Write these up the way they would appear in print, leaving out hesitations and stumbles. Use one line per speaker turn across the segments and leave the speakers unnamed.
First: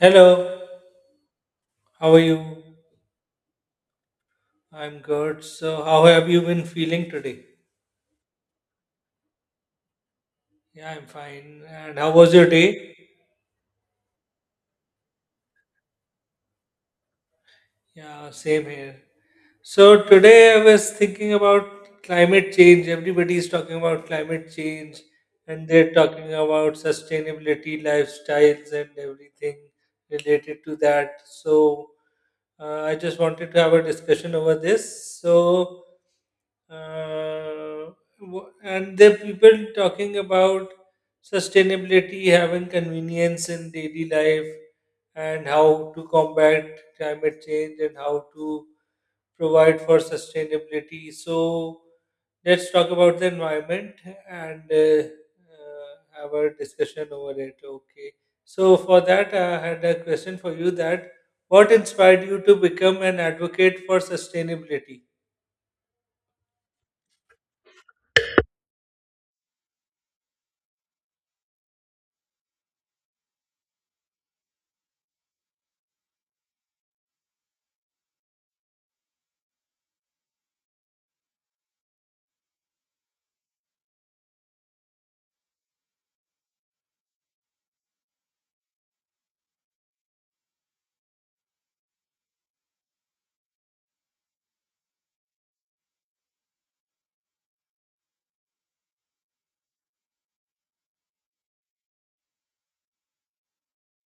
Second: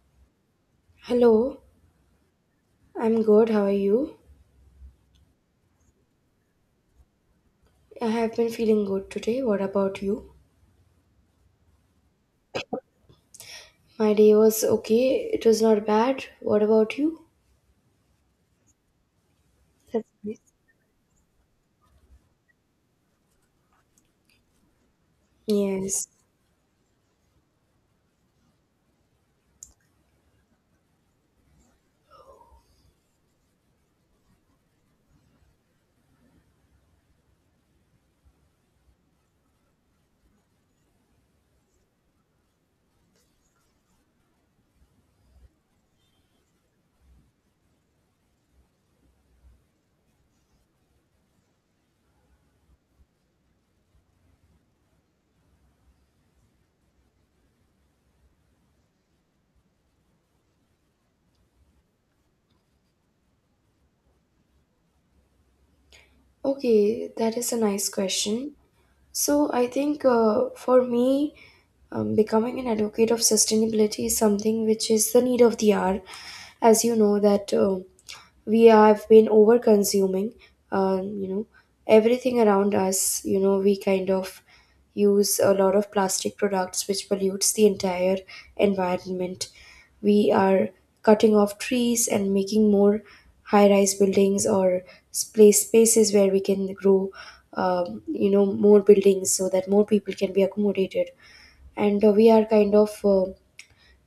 Hello,
Hello,
how are you?
I'm good. How are you?
I'm good. So, how have you been feeling today?
I have been feeling good today. What about you?
Yeah, I'm fine. And how was your day?
My day was okay. It was not bad. What about you?
Yeah, same here. So
That's nice.
today I was thinking about climate change. Everybody is talking about climate change and they're
Yes.
talking about sustainability, lifestyles, and everything related to that. So I just wanted to have a discussion over this. Uh, and the people talking about sustainability, having convenience in daily life, and how to combat climate change and how to provide for sustainability. So let's talk about the environment and have a discussion over it. Okay. So for that, I had a question for you: that what inspired you to become an advocate for sustainability?
Okay, that is a nice question. So, I think for me, becoming an advocate of sustainability is something which is the need of the hour. As you know, that we have been over consuming, uh, you know, everything around us. You know, we kind of use a lot of plastic products which pollutes the entire environment. We are cutting off trees and making more high rise buildings or spaces where we can grow more buildings so that more people can be accommodated. And we are kind of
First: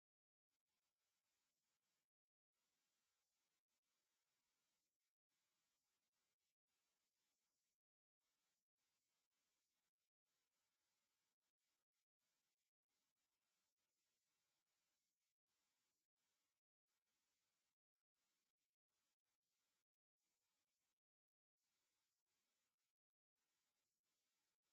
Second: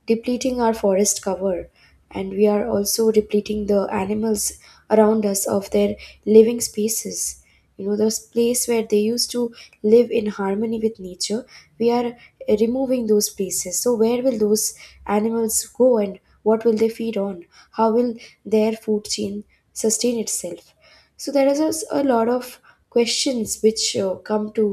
depleting our forest cover, and we are also depleting the animals around us of their living spaces, you know, the place where they used to live in harmony with nature. We are removing those places, so where will those animals go and what will they feed on? How will their food chain sustain itself? So there is a lot of questions which come to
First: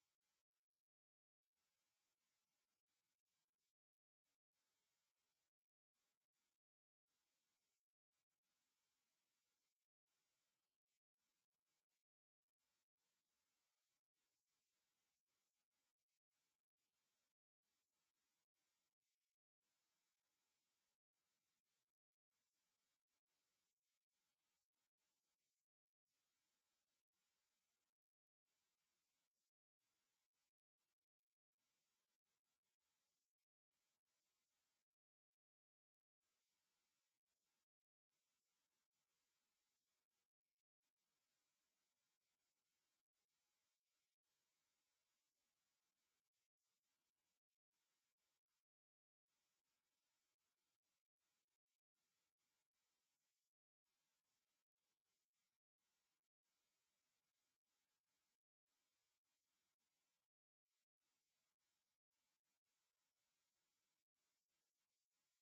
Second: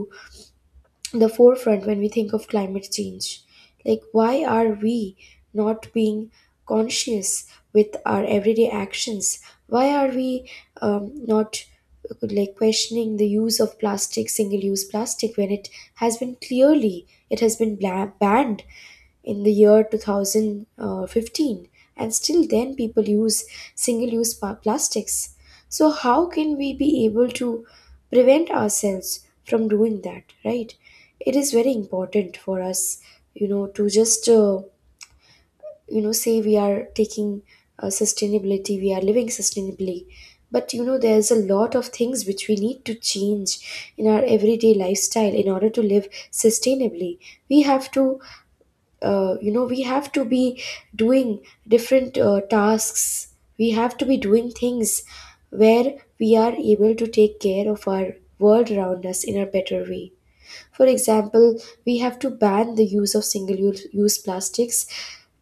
the forefront when we think of climate change. Like, why are we not being conscious with our everyday actions? Why are we not like questioning the use of plastic, single use plastic, when it has been, clearly it has been banned in the year 2015, and still then people use single use plastics? So how can we be able to prevent ourselves from doing that, right? It is very important for us, to just say we are taking sustainability, we are living sustainably, but you know there's a lot of things which we need to change in our everyday lifestyle in order to live sustainably. We have to we have to be doing different tasks. We have to be doing things where we are able to take care of our world around us in a better way. For example, we have to ban the use of single use plastics,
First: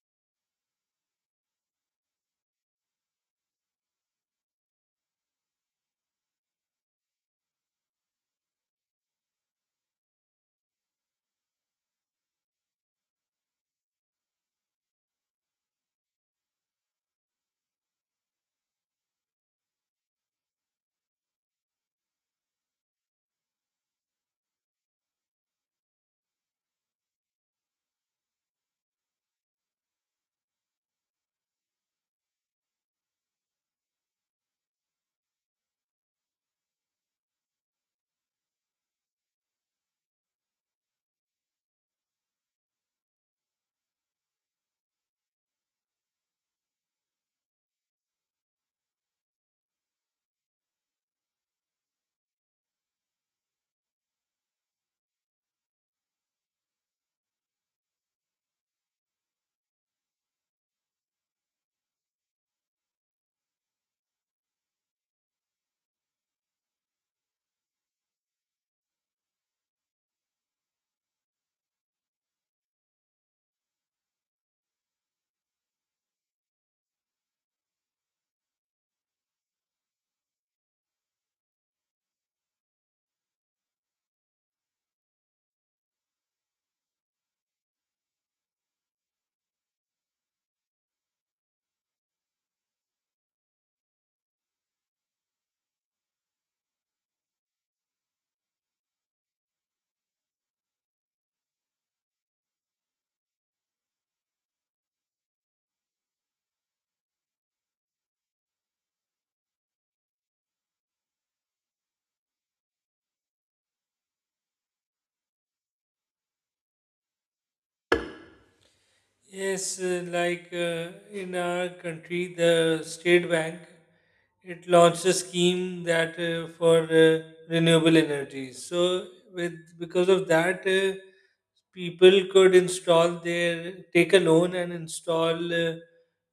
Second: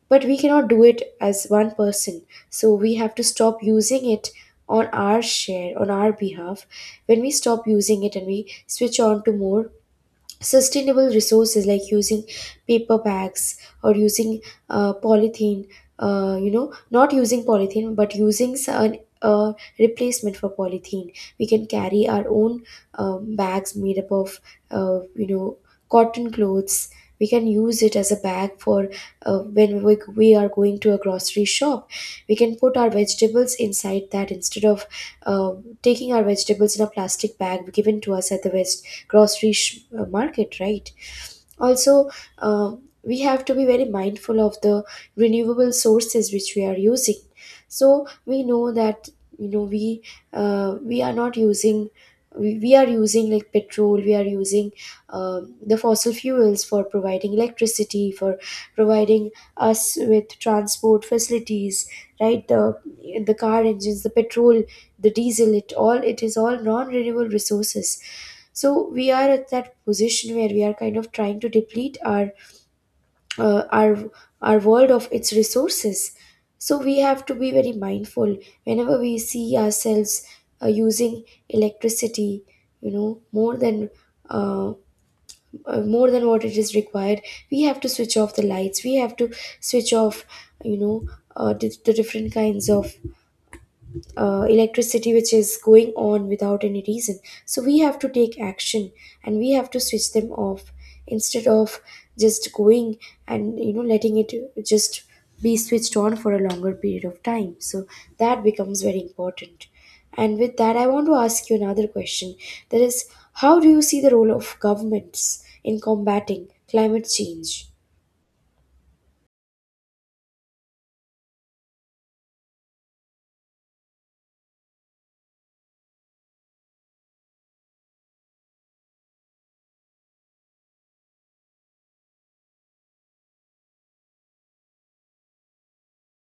but we cannot do it as one person, so we have to stop using it on our share, on our behalf. When we stop using it and we switch on to more sustainable resources like using paper bags or using polythene, you know, not using polythene but using some uh, replacement for polythene, we can carry our own bags made up of uh, you know cotton clothes. We can use it as a bag for when we are going to a grocery shop, we can put our vegetables inside that instead of uh, taking our vegetables in a plastic bag given to us at the veg market, right? Also, uh, we have to be very mindful of the renewable sources which we are using. So we know that, you know, we are not using, we are using like petrol, we are using the fossil fuels for providing electricity, for providing us with transport facilities, right? The car engines, the petrol, the diesel, it is all non renewable resources. So we are at that position where we are kind of trying to deplete our uh, our our world of its resources. So we have to be very mindful whenever we see ourselves using electricity, you know, uh, more than what it is required. We have to switch off the lights, we have to switch off, you know, the different kinds of electricity which is going on without any reason. So we have to take action and we have to switch them off, instead of just going and you know letting it just be switched on for a longer period of time. So that becomes very important. And with that, I want to ask you another question. That is, how do you see the role of governments in combating climate change?
Yes, in our country, the state bank it launched a scheme that for renewable energies. So, with because of that, people could install their take a loan and install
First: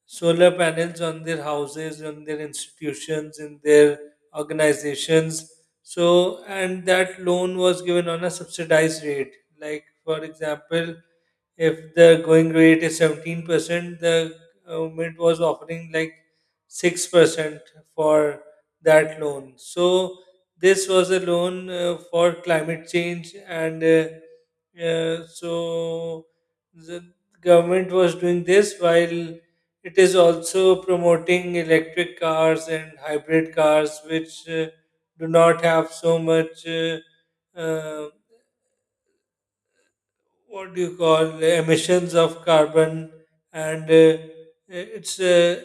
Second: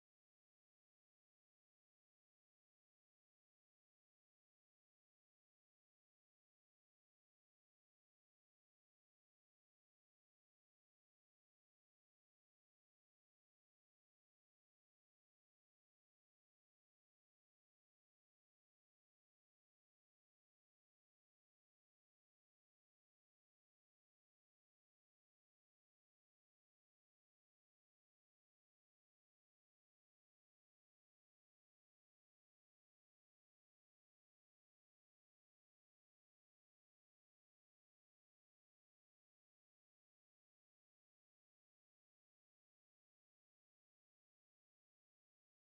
solar panels on their houses, on their institutions, in their organizations. So, and that loan was given on a subsidized rate. Like for example, if the going rate is 17%, the government was offering like 6% for that loan. So this was a loan for climate change, and so the government was doing this while it is also promoting electric cars and hybrid cars, which do not have so much. Uh, what do you call emissions of carbon and it's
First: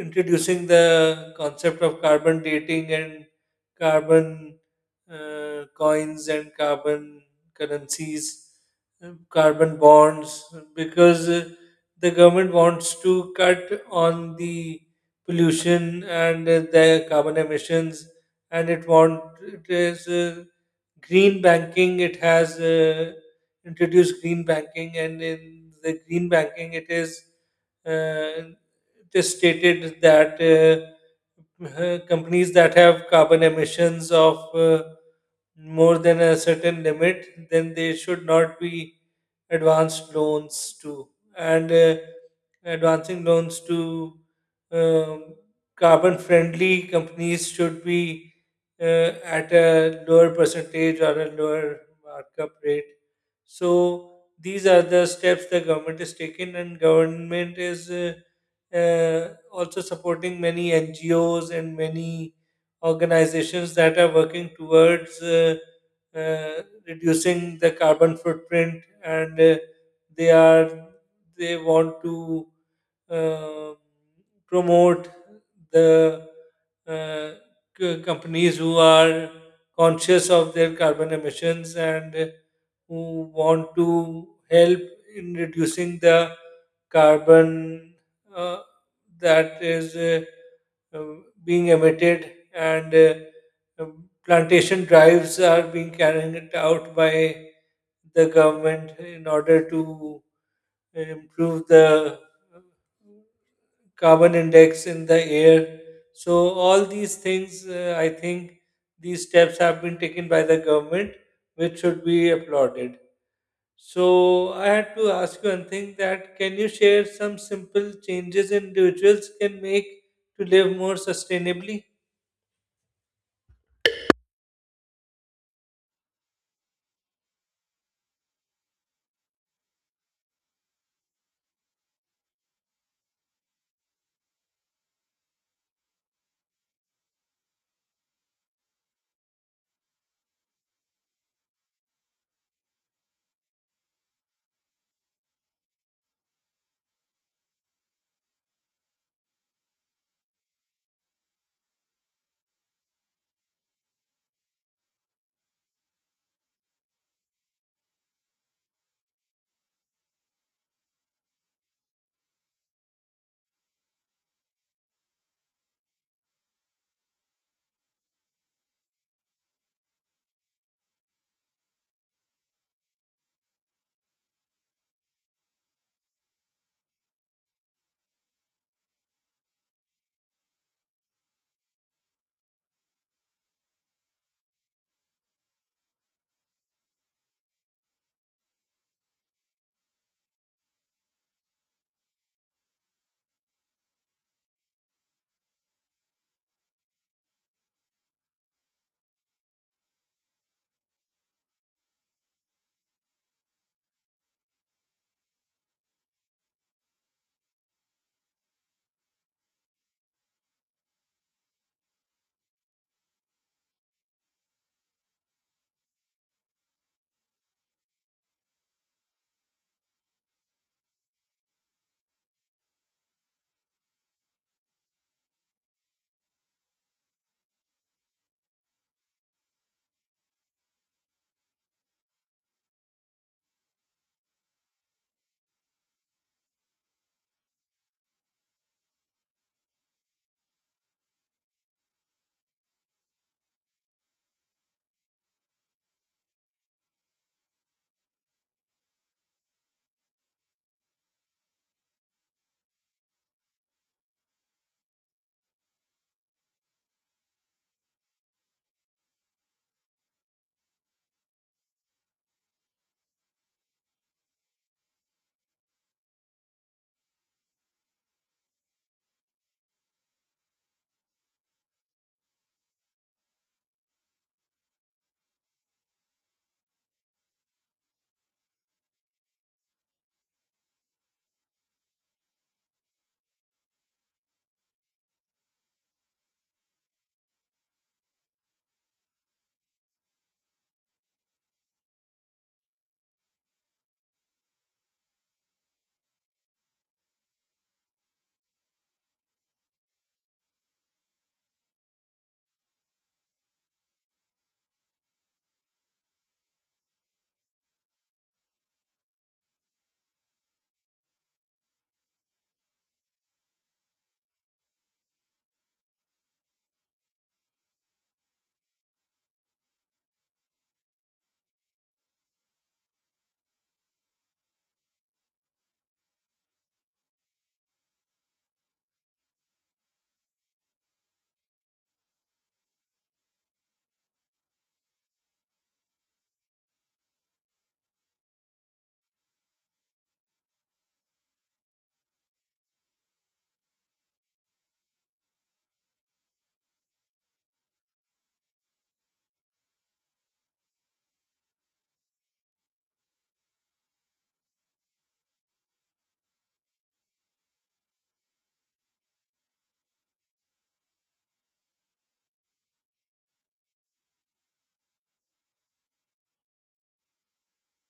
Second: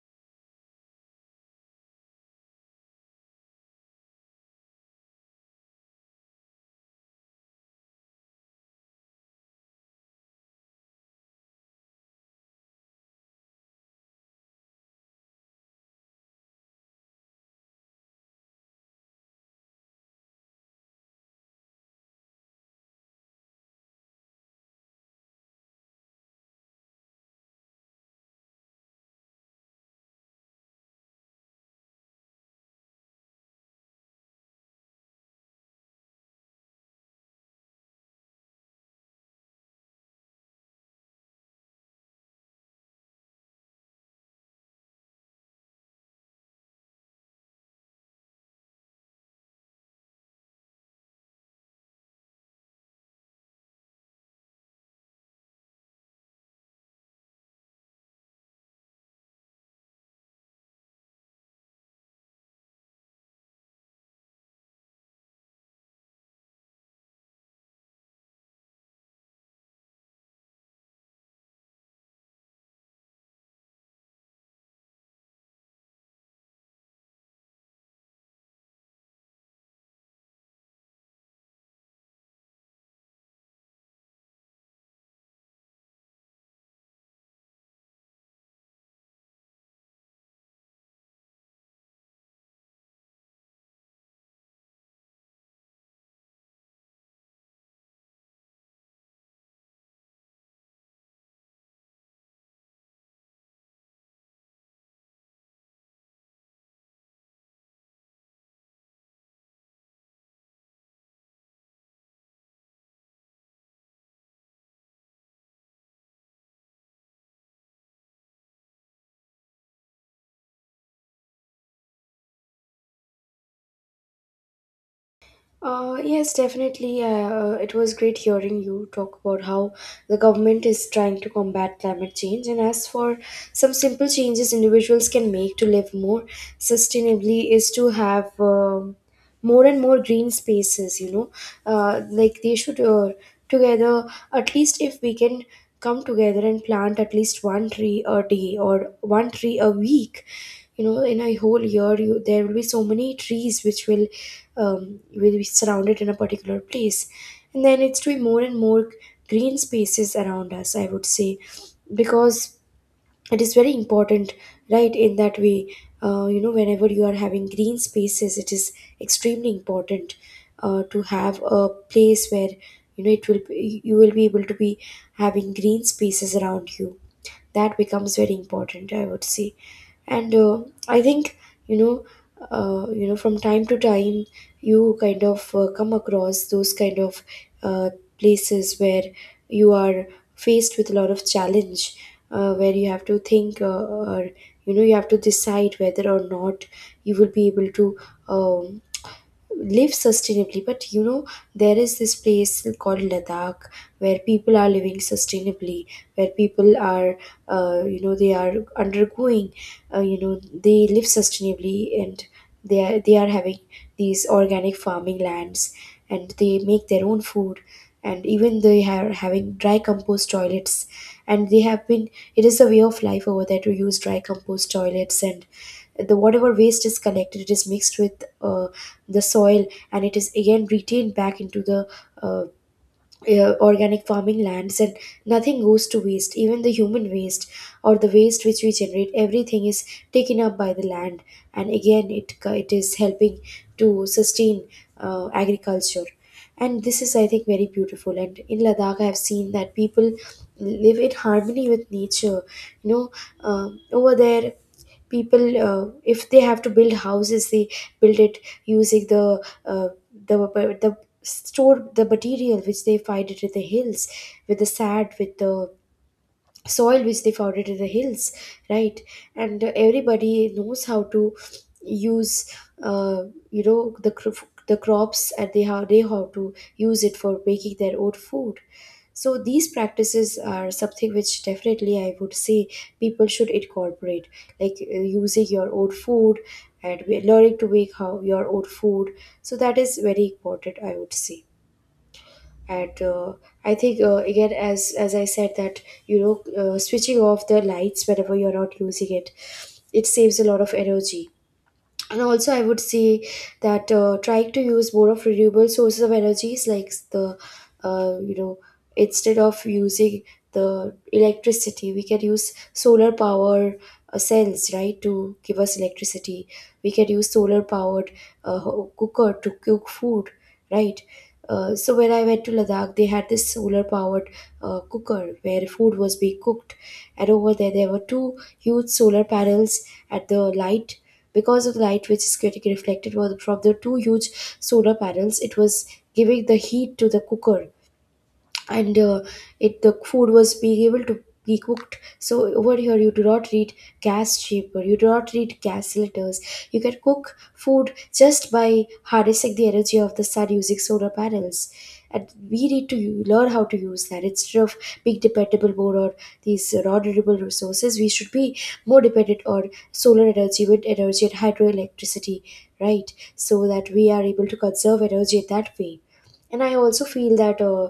introducing the concept of carbon dating and carbon coins and carbon currencies, carbon bonds because the government wants to cut on the pollution and the carbon emissions, and it want it is green banking. It has Introduce green banking, and in the green banking, uh, it is stated that companies that have carbon emissions of more than a certain limit, then they should not be advanced loans to. And Advancing loans to um, carbon friendly companies should be at a lower percentage or a lower markup rate. So these are the steps the government is taking, and government is also supporting many NGOs and many organizations that are working towards reducing the carbon footprint, and they are they want to uh, promote the uh, companies who are conscious of their carbon emissions and who want to help in reducing the carbon uh, that is uh, being emitted, and plantation drives are being carried out by the government in order to improve the uh, carbon index in the air. So, all these things, I think, these steps have been taken by the government, which should be applauded. So I had to ask you one thing: that can you share some simple changes individuals can make to live more sustainably?
Yes, definitely. It was great hearing you talk about how the government is trying to combat climate change. And as for some simple changes individuals can make to live more sustainably, is to have more and more green spaces, you know. Like they should together, at least if we can come together and plant at least one tree a day or one tree a week, you know, in a whole year, you there will be so many trees which will be surrounded in a particular place. And then it's to be more and more green spaces around us, I would say, because it is very important, right? In that way, you know, whenever you are having green spaces, it is extremely important to have a place where, you know, it will be, you will be able to be having green spaces around you. That becomes very important, I would say. And I think, you know, from time to time, you kind of come across those kind of uh, places where you are faced with a lot of challenge, where you have to think, or you know, you have to decide whether or not you will be able to um, live sustainably. But you know, there is this place called Ladakh where people are living sustainably, where people are, you know, they are undergoing, you know, they live sustainably, and they are having these organic farming lands and they make their own food. And even they are having dry compost toilets, and they have been, it is a way of life over there to use dry compost toilets. And the whatever waste is collected, it is mixed with the soil, and it is again retained back into the uh, organic farming lands. And nothing goes to waste, even the human waste or the waste which we generate, everything is taken up by the land, and again it is helping to sustain agriculture. And this is, I think, very beautiful, and in Ladakh I have seen that people live in harmony with nature, you know. Um, over there, people, if they have to build houses, they build it using the the store the material which they find it in the hills, with the sand, with the soil which they found it in the hills, right? And everybody knows how to use uh, the crops, and they how to use it for making their own food. So these practices are something which definitely I would say people should incorporate, like using your own food and learning to make how your own food. So that is very important, I would say. And I think, again, as I said, that you know, switching off the lights whenever you're not using it, it saves a lot of energy. And also I would say that trying to use more of renewable sources of energies, like the uh, you know instead of using the electricity, we can use solar power cells, right, to give us electricity. We can use solar powered cooker to cook food, right? So when I went to Ladakh, they had this solar powered cooker where food was being cooked, and over there there were two huge solar panels at the light. Because of the light which is getting reflected from the two huge solar panels, it was giving the heat to the cooker. And it the food was being able to be cooked. So over here you do not need gas chamber, you do not need gas cylinders, you can cook food just by harnessing the energy of the sun using solar panels. And we need to learn how to use that. Instead of being dependable more on these renewable resources, we should be more dependent on solar energy, wind energy and hydroelectricity, right? So that we are able to conserve energy that way. And I also feel that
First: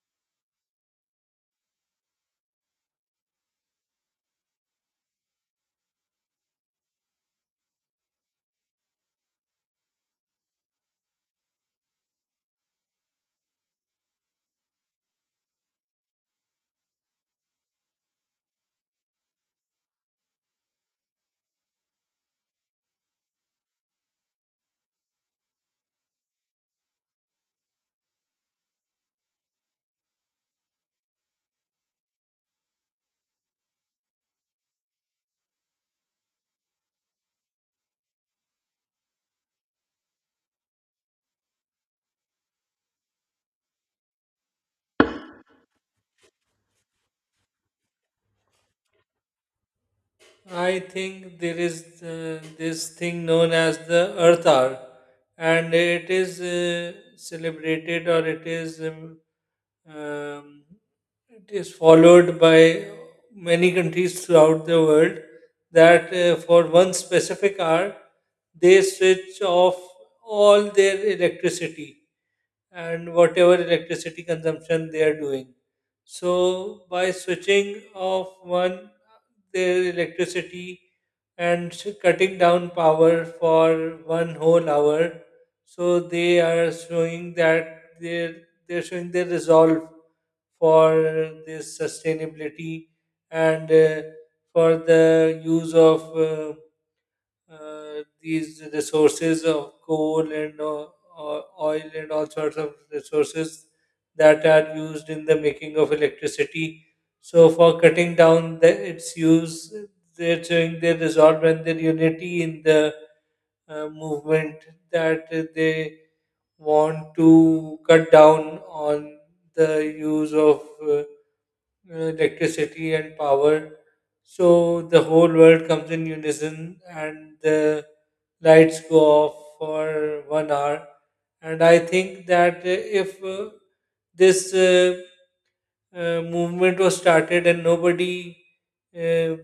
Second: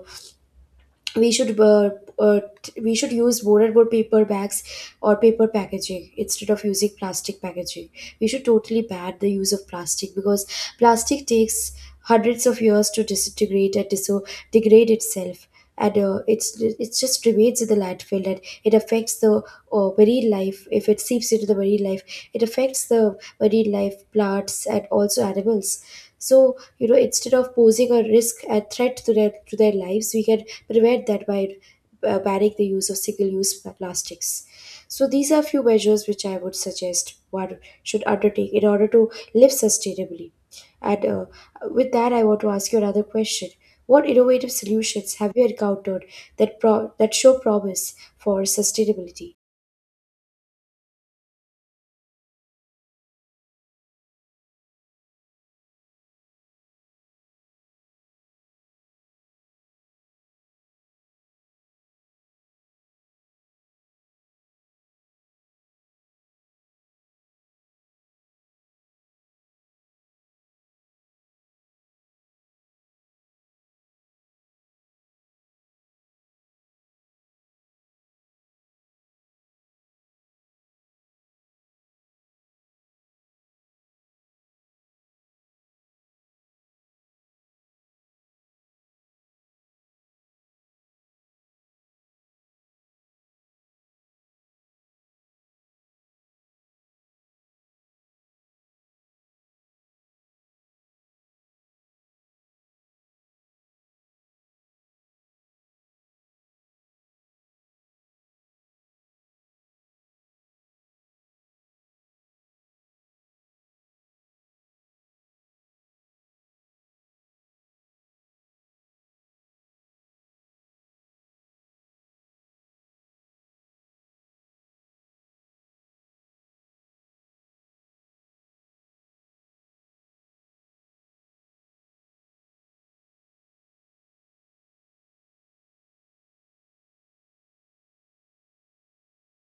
we should uh, uh, we should use board paper bags or paper packaging instead of using plastic packaging. We should totally ban the use of plastic, because plastic takes hundreds of years to disintegrate and degrade itself. And it just remains in the landfill and it affects the marine life. If it seeps into the marine life, it affects the marine life plants and also animals. So you know, instead of posing a threat to their lives, we can prevent that by banning the use of single use plastics. So these are few measures which I would suggest one should undertake in order to live sustainably. And with that, I want to ask you another question. What innovative solutions have you encountered that show promise for sustainability?
I think there is this thing known as the Earth Hour, and it is celebrated, or um, it is followed by many countries throughout the world that for one specific hour they switch off all their electricity and whatever electricity consumption they are doing. So, by switching off one their electricity and cutting down power for one whole hour. So they are showing they're showing their resolve for this sustainability and for the use of these resources of coal and oil and all sorts of resources that are used in the making of electricity. So, for cutting down its use, they're showing their resolve and their unity in the movement that they want to cut down on the use of uh, electricity and power. So the whole world comes in unison and the lights go off for 1 hour. And I think that if this movement was started and nobody uh,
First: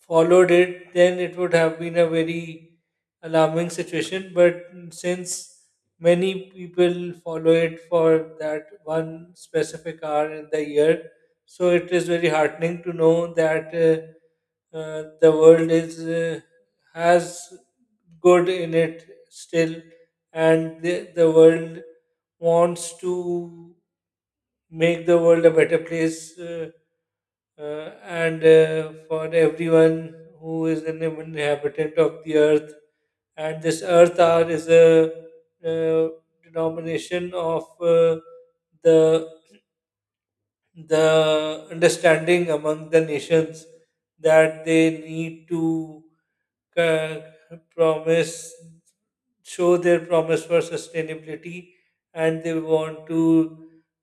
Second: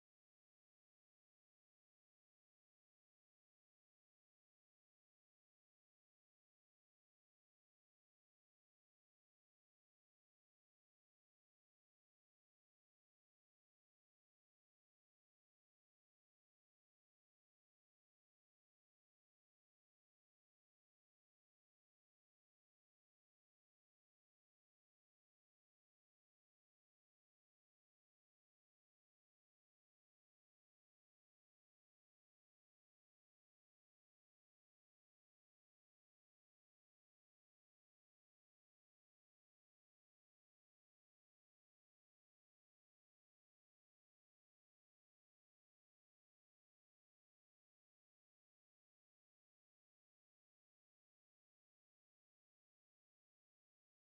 followed it, then it would have been a very alarming situation. But since many people follow it for that one specific hour in the year, so it is very heartening to know that the world is has good in it still, and the world wants to make the world a better place. And for everyone who is an inhabitant of the earth. And this earth hour is a uh, denomination of the the understanding among the nations that they need to uh, promise show their promise for sustainability, and they want to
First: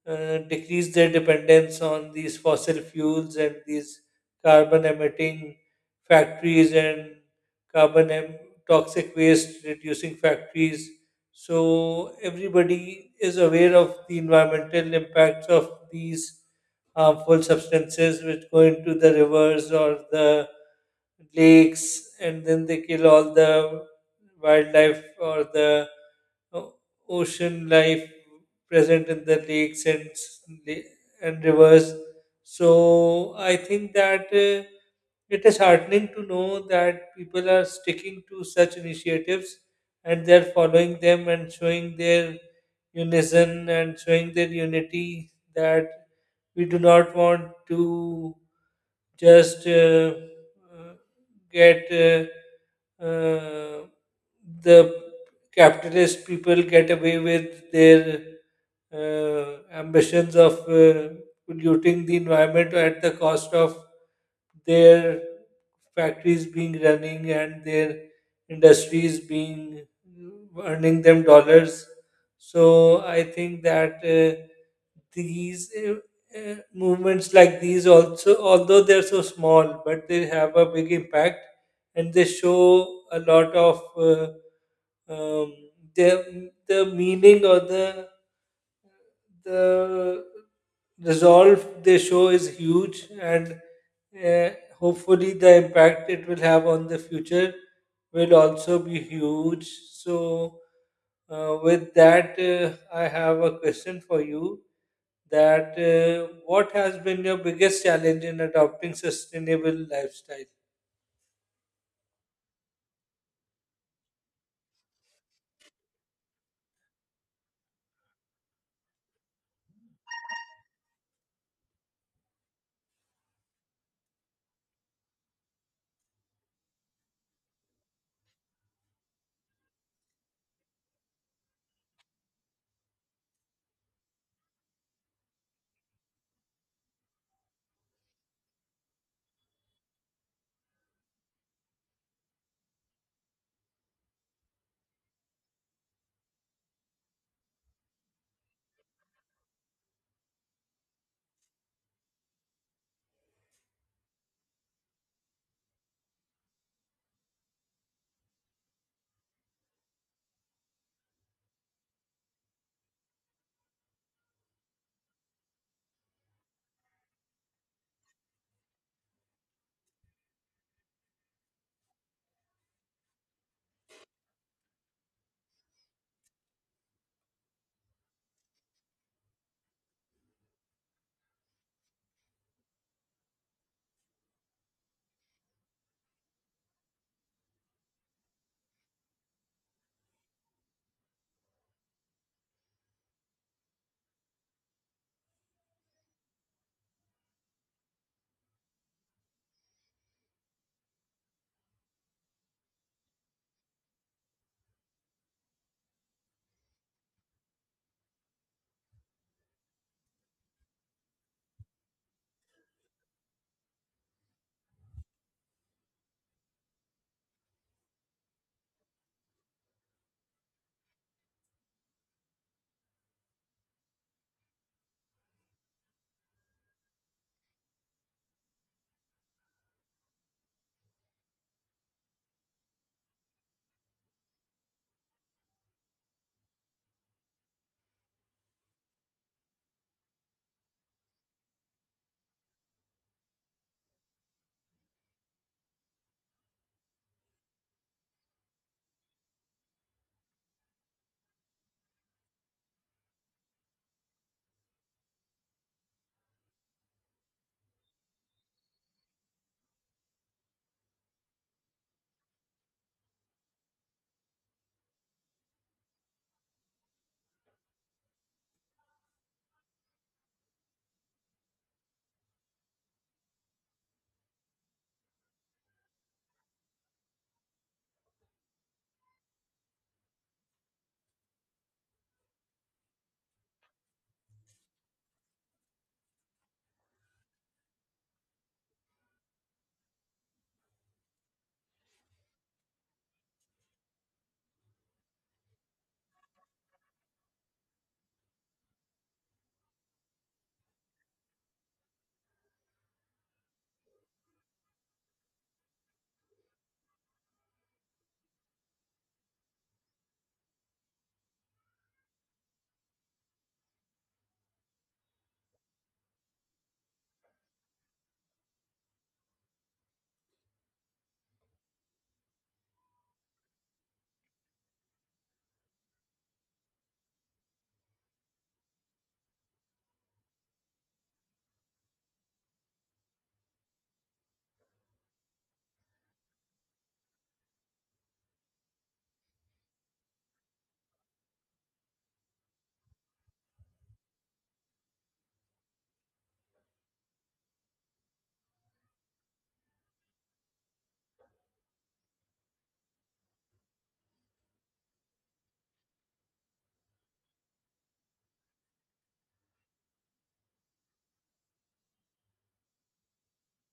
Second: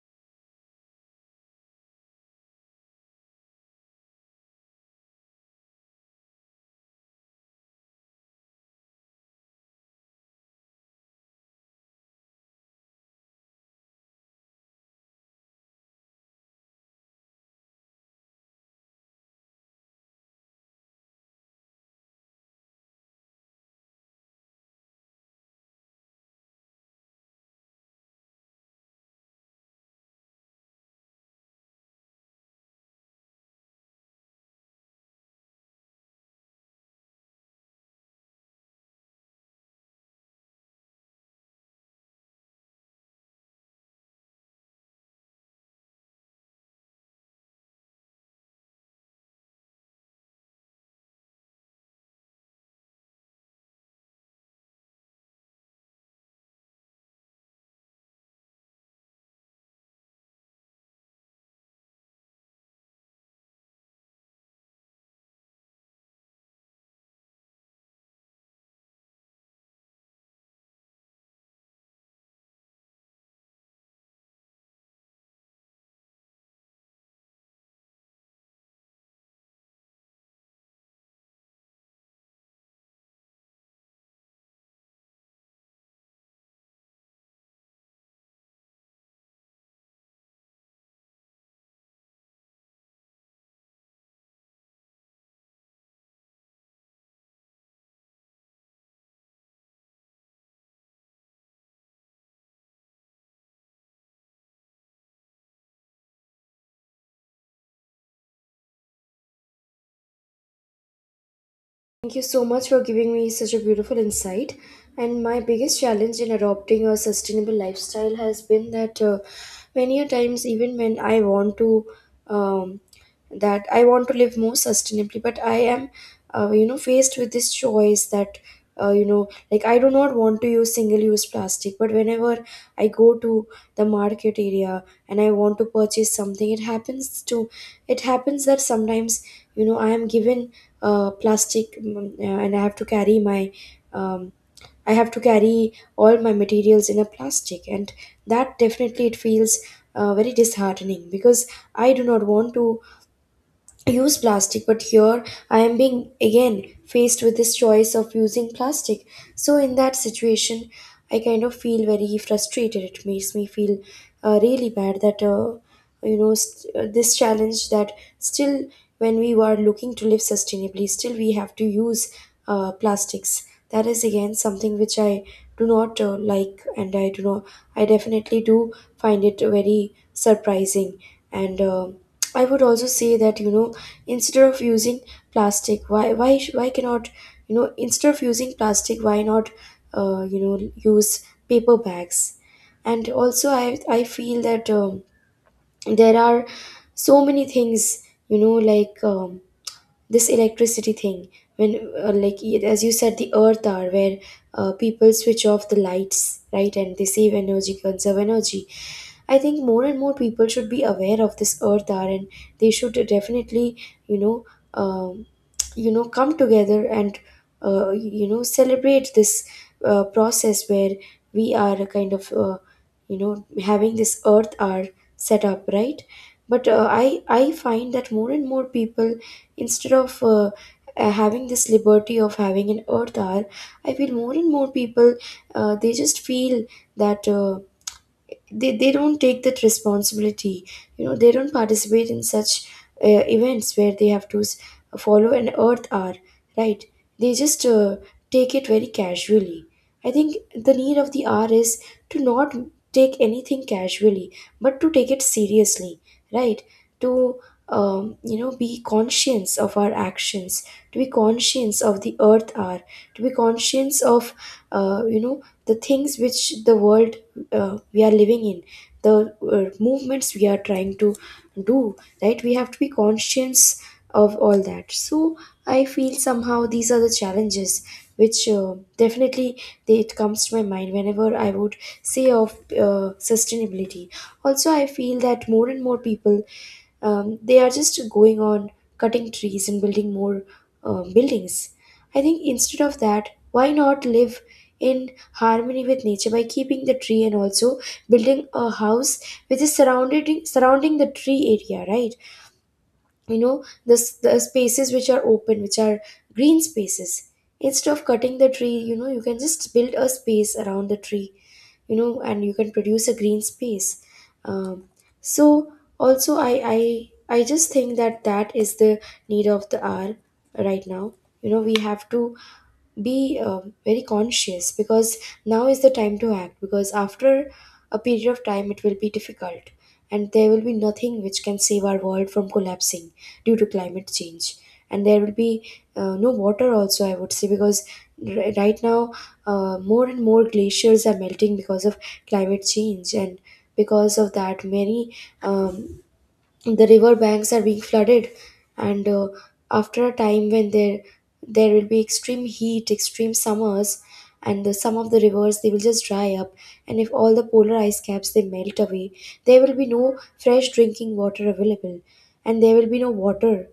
decrease their dependence on these fossil fuels and these carbon emitting factories and carbon em- toxic waste reducing factories. So everybody is aware of the environmental impacts of these harmful substances which go into the rivers or the lakes, and then they kill all the wildlife or the o- ocean life present in the lakes la- and rivers. So I think that it is heartening to know that people are sticking to such initiatives and they're following them and showing their unison and showing their unity that we do not want to just uh, get uh, the capitalist people get away with their ambitions of polluting the environment at the cost of their factories being running and their industries being earning them dollars. So I think that these movements like these, also although they're so small, but they have a big impact and they show a lot of um, the meaning, or the resolve they show is huge, and uh, hopefully the impact it will have on the future will also be huge. So with that, I have a question for you: that what has been your biggest challenge in adopting sustainable lifestyle?
Thank you so much for giving me such a beautiful insight. And my biggest challenge in adopting a sustainable lifestyle has been that many a times, even when I want to um, that I want to live more sustainably, but I am faced with this choice that, like I do not want to use single use plastic, but whenever I go to the market area and I want to purchase something, it happens that sometimes, I am given plastic and I have to um, I have to carry all my materials in a plastic, and that definitely it feels very disheartening because I do not want to use plastic, but here I am being again faced with this choice of using plastic. So in that situation I kind of feel very frustrated. It makes me feel really bad that this challenge that still when we are looking to live sustainably, still we have to use plastics. That is again something which I do not like, and I do not, I definitely do find it very surprising. And I would also say that, you know, instead of using plastic, why cannot, you know, instead of using plastic, why not use paper bags? And also, I feel that there are so many things, you know, like this electricity thing, when, as you said, the earth hour where people switch off the lights, right, and they save energy, conserve energy. I think more and more people should be aware of this earth hour, and they should definitely, you know um, you know, come together and, celebrate this process where we are a kind of, you know having this earth hour set up, right? But I find that more and more people, instead of having this liberty of having an earth hour, I feel more and more people, they just feel that they don't take that responsibility. You know, they don't participate in such uh, events where they have to follow an earth hour, right? They just take it very casually. I think the need of the hour is to not take anything casually, but to take it seriously, right, to be conscious of our actions, to be conscious of the earth are, to be conscious of, the things which the world, we are living in, the movements we are trying to do, right? We have to be conscious of all that. So I feel somehow these are the challenges which, definitely, it comes to my mind whenever I would say of sustainability. Also, I feel that more and more people, they are just going on cutting trees and building more buildings. I think instead of that, why not live in harmony with nature by keeping the tree and also building a house which is surrounded surrounding the tree area, right? You know, the spaces which are open, which are green spaces, instead of cutting the tree, you know, you can just build a space around the tree, you know, and you can produce a green space. um, so also, I just think that that is the need of the hour right now. You know, we have to be very conscious because now is the time to act, because after a period of time it will be difficult and there will be nothing which can save our world from collapsing due to climate change. And there will be no water also, I would say, because right now more and more glaciers are melting because of climate change, and because of that many um, the river banks are being flooded. And after a time, when there will be extreme heat, extreme summers, and some of the rivers they will just dry up, and if all the polar ice caps they melt away, there will be no fresh drinking water available, and there will be no water,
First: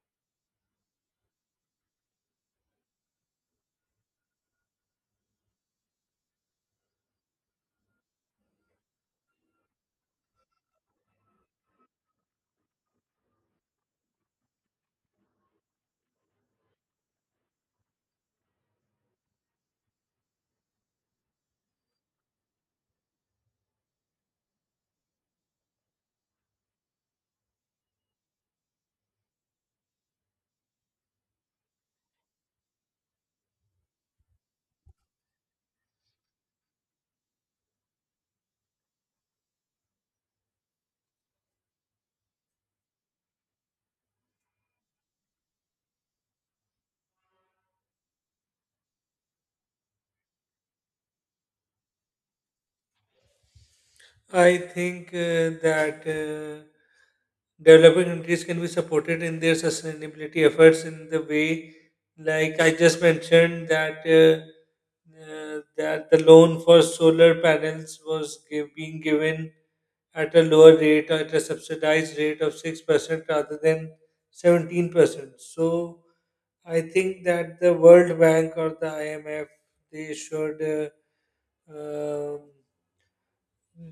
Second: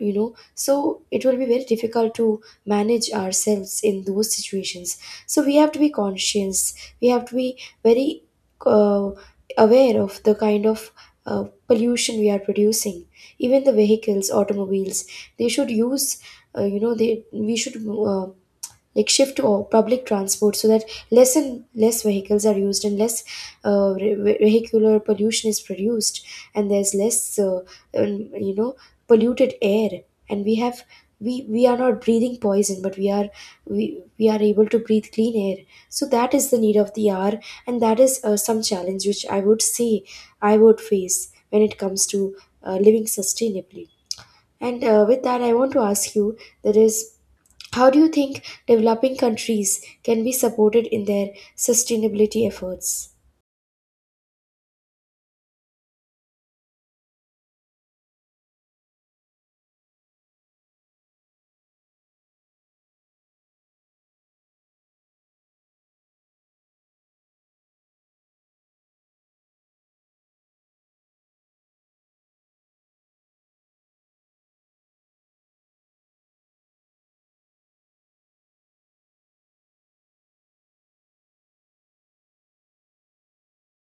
you know. So it will be very difficult to manage ourselves in those situations. So we have to be conscious. We have to be very uh, aware of the kind of uh, pollution we are producing. Even the vehicles, automobiles, they should use, you know they we should uh, like shift to public transport, so that less and less vehicles are used, and less vehicular pollution is produced, and there's less, um, you know polluted air, and we have, we are not breathing poison, but we are, we are able to breathe clean air. So that is the need of the hour, and that is some challenge which I would say I would face when it comes to living sustainably. And with that, I want to ask you, that is, how do you think developing countries can be supported in their sustainability efforts?
I think that developing countries can be supported in their sustainability efforts in the way, like I just mentioned, that the loan for solar panels was give, being given at a lower rate, at a subsidized rate of 6% rather than 17%. So I think that the World Bank or the IMF, they should um,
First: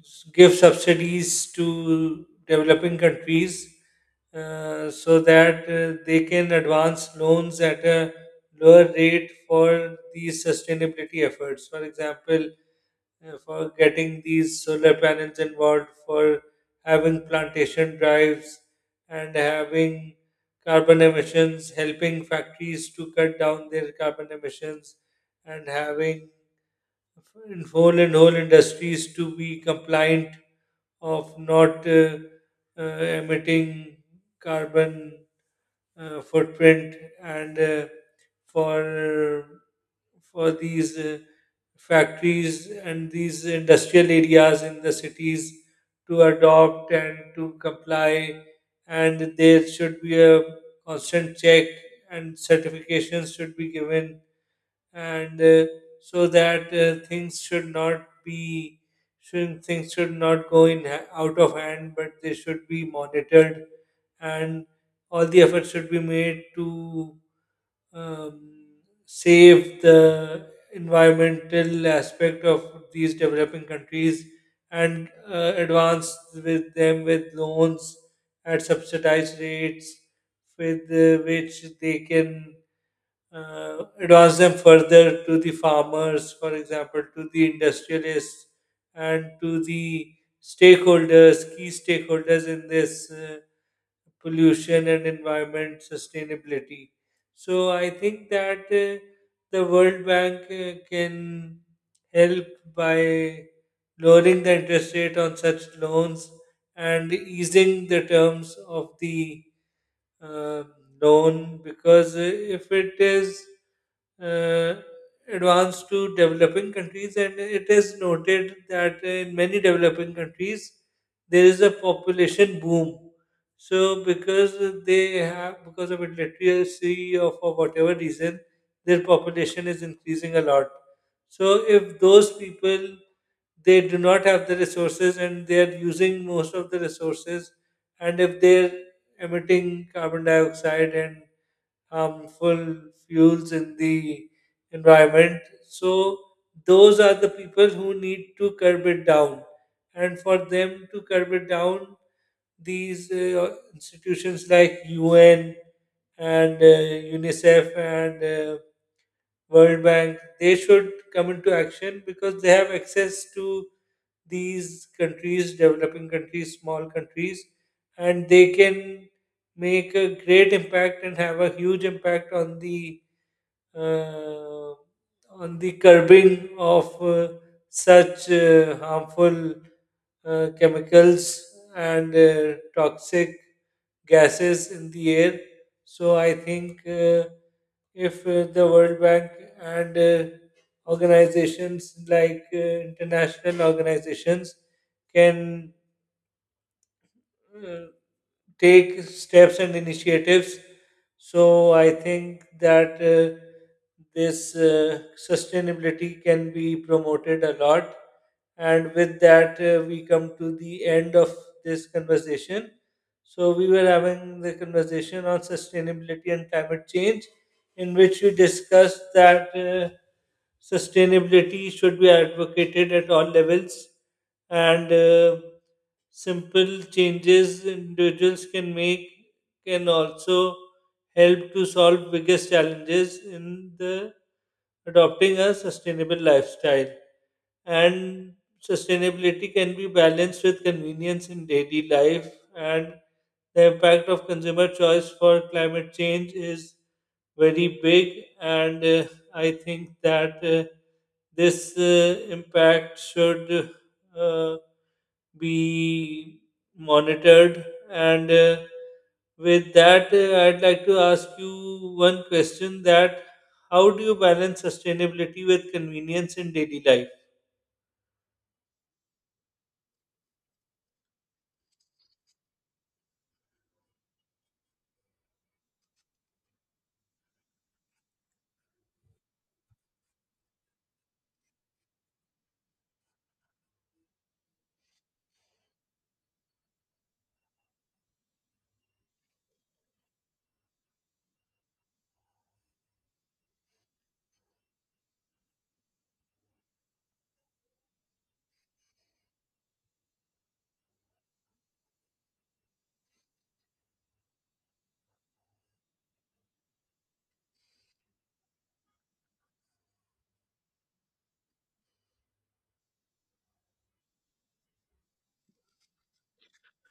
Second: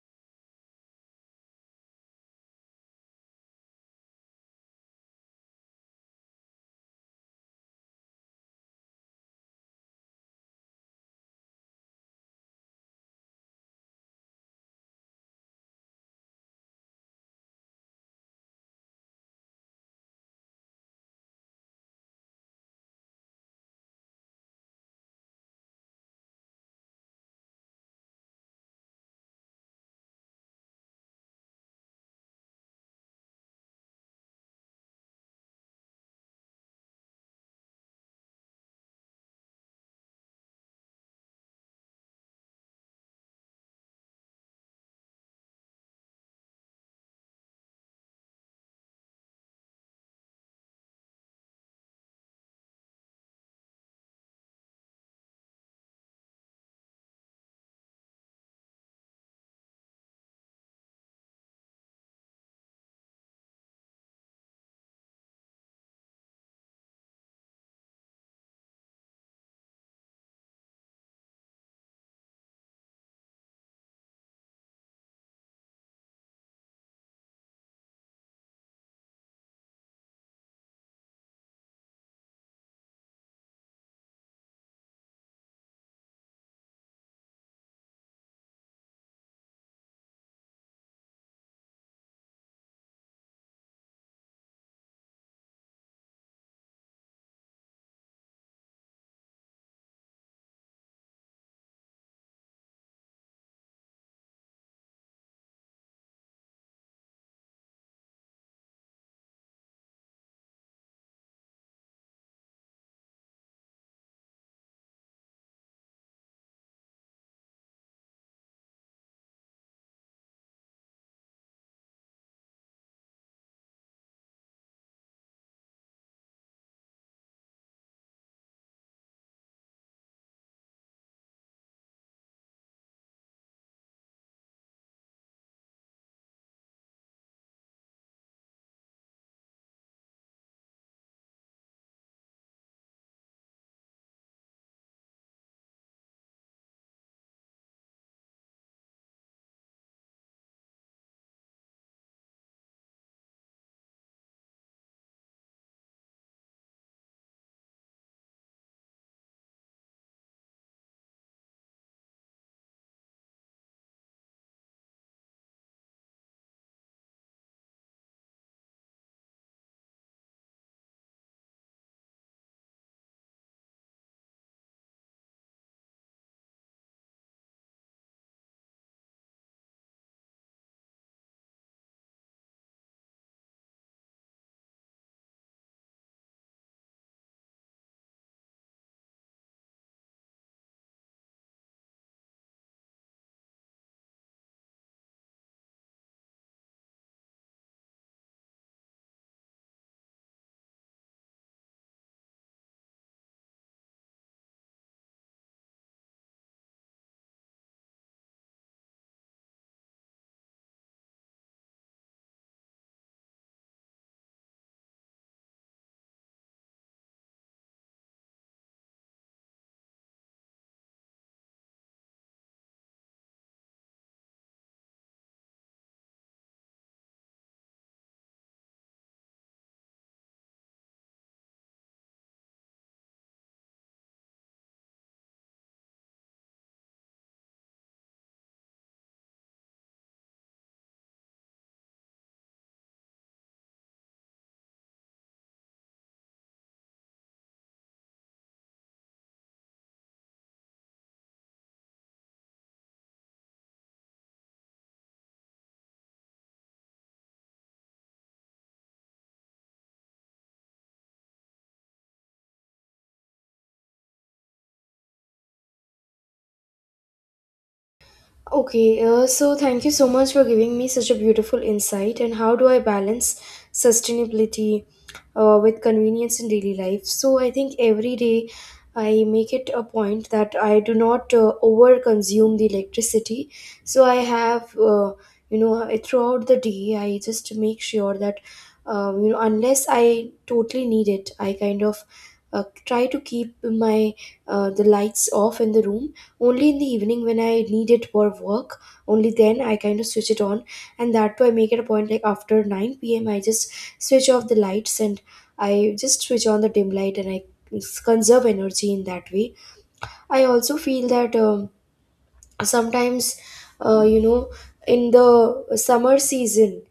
give subsidies to developing countries so that they can advance loans at a lower rate for these sustainability efforts. For example, for getting these solar panels involved, for having plantation drives and having carbon emissions, helping factories to cut down their carbon emissions, and having in whole and whole industries to be compliant of not uh, emitting carbon footprint, and for for these factories and these industrial areas in the cities to adopt and to comply, and there should be a constant check and certifications should be given, and so that things should not go out of hand but they should be monitored, and all the efforts should be made to um, save the environmental aspect of these developing countries and advance with them with loans at subsidized rates with which they can advance them further to the farmers, for example, to the industrialists, and to the stakeholders, key stakeholders in this pollution and environment sustainability. So I think that the World Bank can help by lowering the interest rate on such loans and easing the terms of the uh, known, because if it is uh, advanced to developing countries, and it is noted that in many developing countries there is a population boom, so because they have because of illiteracy or for whatever reason their population is increasing a lot, so if those people they do not have the resources and they are using most of the resources, and if they're emitting carbon dioxide and harmful fuels in the environment, so those are the people who need to curb it down. And for them to curb it down, these institutions like UN and UNICEF and World Bank, they should come into action because they have access to these countries, developing countries, small countries, and they can make a great impact and have a huge impact uh, on the curbing of such harmful chemicals and toxic gases in the air. So I think if the World Bank and organizations like international organizations can uh, take steps and initiatives. So I think that this sustainability can be promoted a lot. And with that, we come to the end of this conversation. So we were having the conversation on sustainability and climate change, in which we discussed that sustainability should be advocated at all levels, and simple changes individuals can make can also help to solve biggest challenges in the adopting a sustainable lifestyle, and sustainability can be balanced with convenience in daily life, and the impact of consumer choice for climate change is very big. And I think that this impact should uh, be monitored. And with that, I'd like to ask you one question: that how do you balance sustainability with convenience in daily life?
Okay, so thank you so much for giving me such a beautiful insight. And how do I balance sustainability with convenience in daily life? So I think every day I make it a point that I do not over consume the electricity. So I have, throughout the day, I just make sure that, unless I totally need it, I kind of try to keep my the lights off in the room. Only in the evening when I need it for work, only then I kind of switch it on. And that too, I make it a point, like after 9 p.m., I just switch off the lights, and I just switch on the dim light, and I conserve energy in that way. I also feel that, sometimes, uh, you know, in the summer season,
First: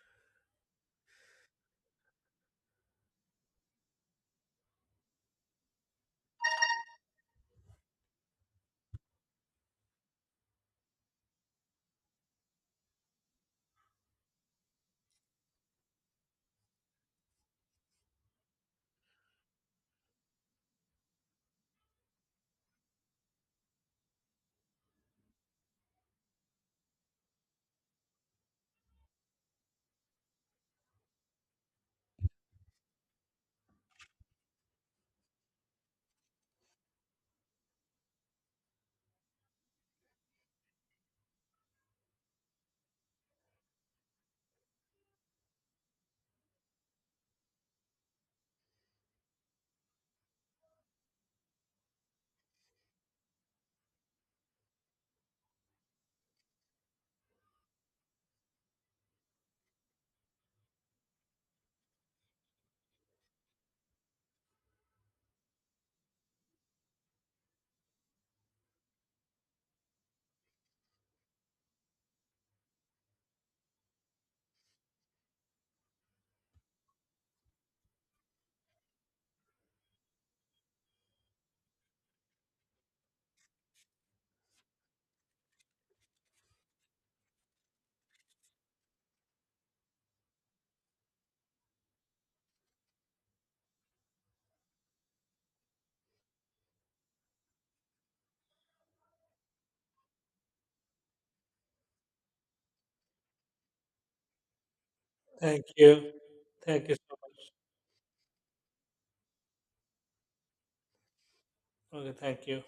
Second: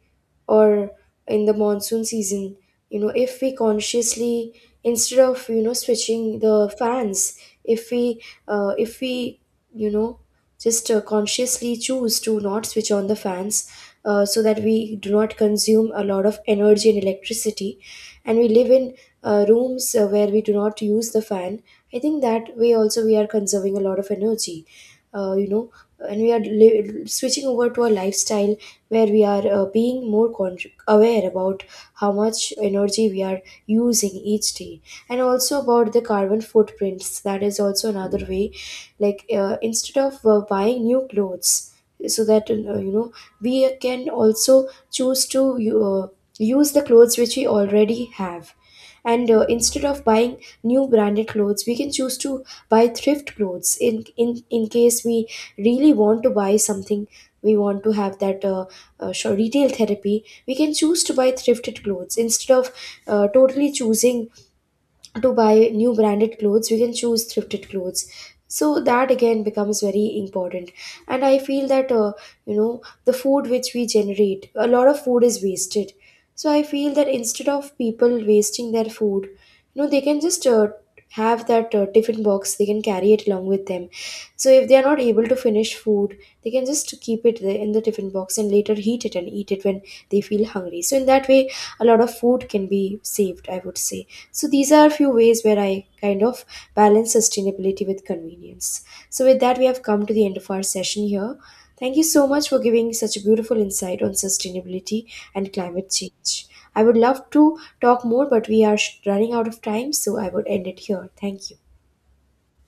or in the monsoon season, you know, if we consciously, instead of, you know, switching the fans, if we if we you know just consciously choose to not switch on the fans, so that we do not consume a lot of energy and electricity, and we live in rooms where we do not use the fan. I think that way also we are conserving a lot of energy, uh, you know and we are switching over to a lifestyle where we are, being more aware about how much energy we are using each day. And also about the carbon footprints, that is also another way, like instead of buying new clothes, so that, we can also choose to uh, use the clothes which we already have. And instead of buying new branded clothes, we can choose to buy thrift clothes, in case we really want to buy something, we want to have that retail therapy, we can choose to buy thrifted clothes instead of totally choosing to buy new branded clothes. We can choose thrifted clothes, so that again becomes very important. And I feel that the food which we generate, a lot of food is wasted. So I feel that instead of people wasting their food, you know, they can just have that tiffin box, they can carry it along with them, so if they are not able to finish food, they can just keep it there in the tiffin box and later heat it and eat it when they feel hungry. So in that way a lot of food can be saved, I would say. So these are a few ways where I kind of balance sustainability with convenience. So with that we have come to the end of our session here. Thank you so much for giving such a beautiful insight on sustainability and
Thank
climate
you.
change. I
Thank you
would
so
love to talk more, but we are running out of time, so I would end it here. Thank you.
much. Okay, thank you.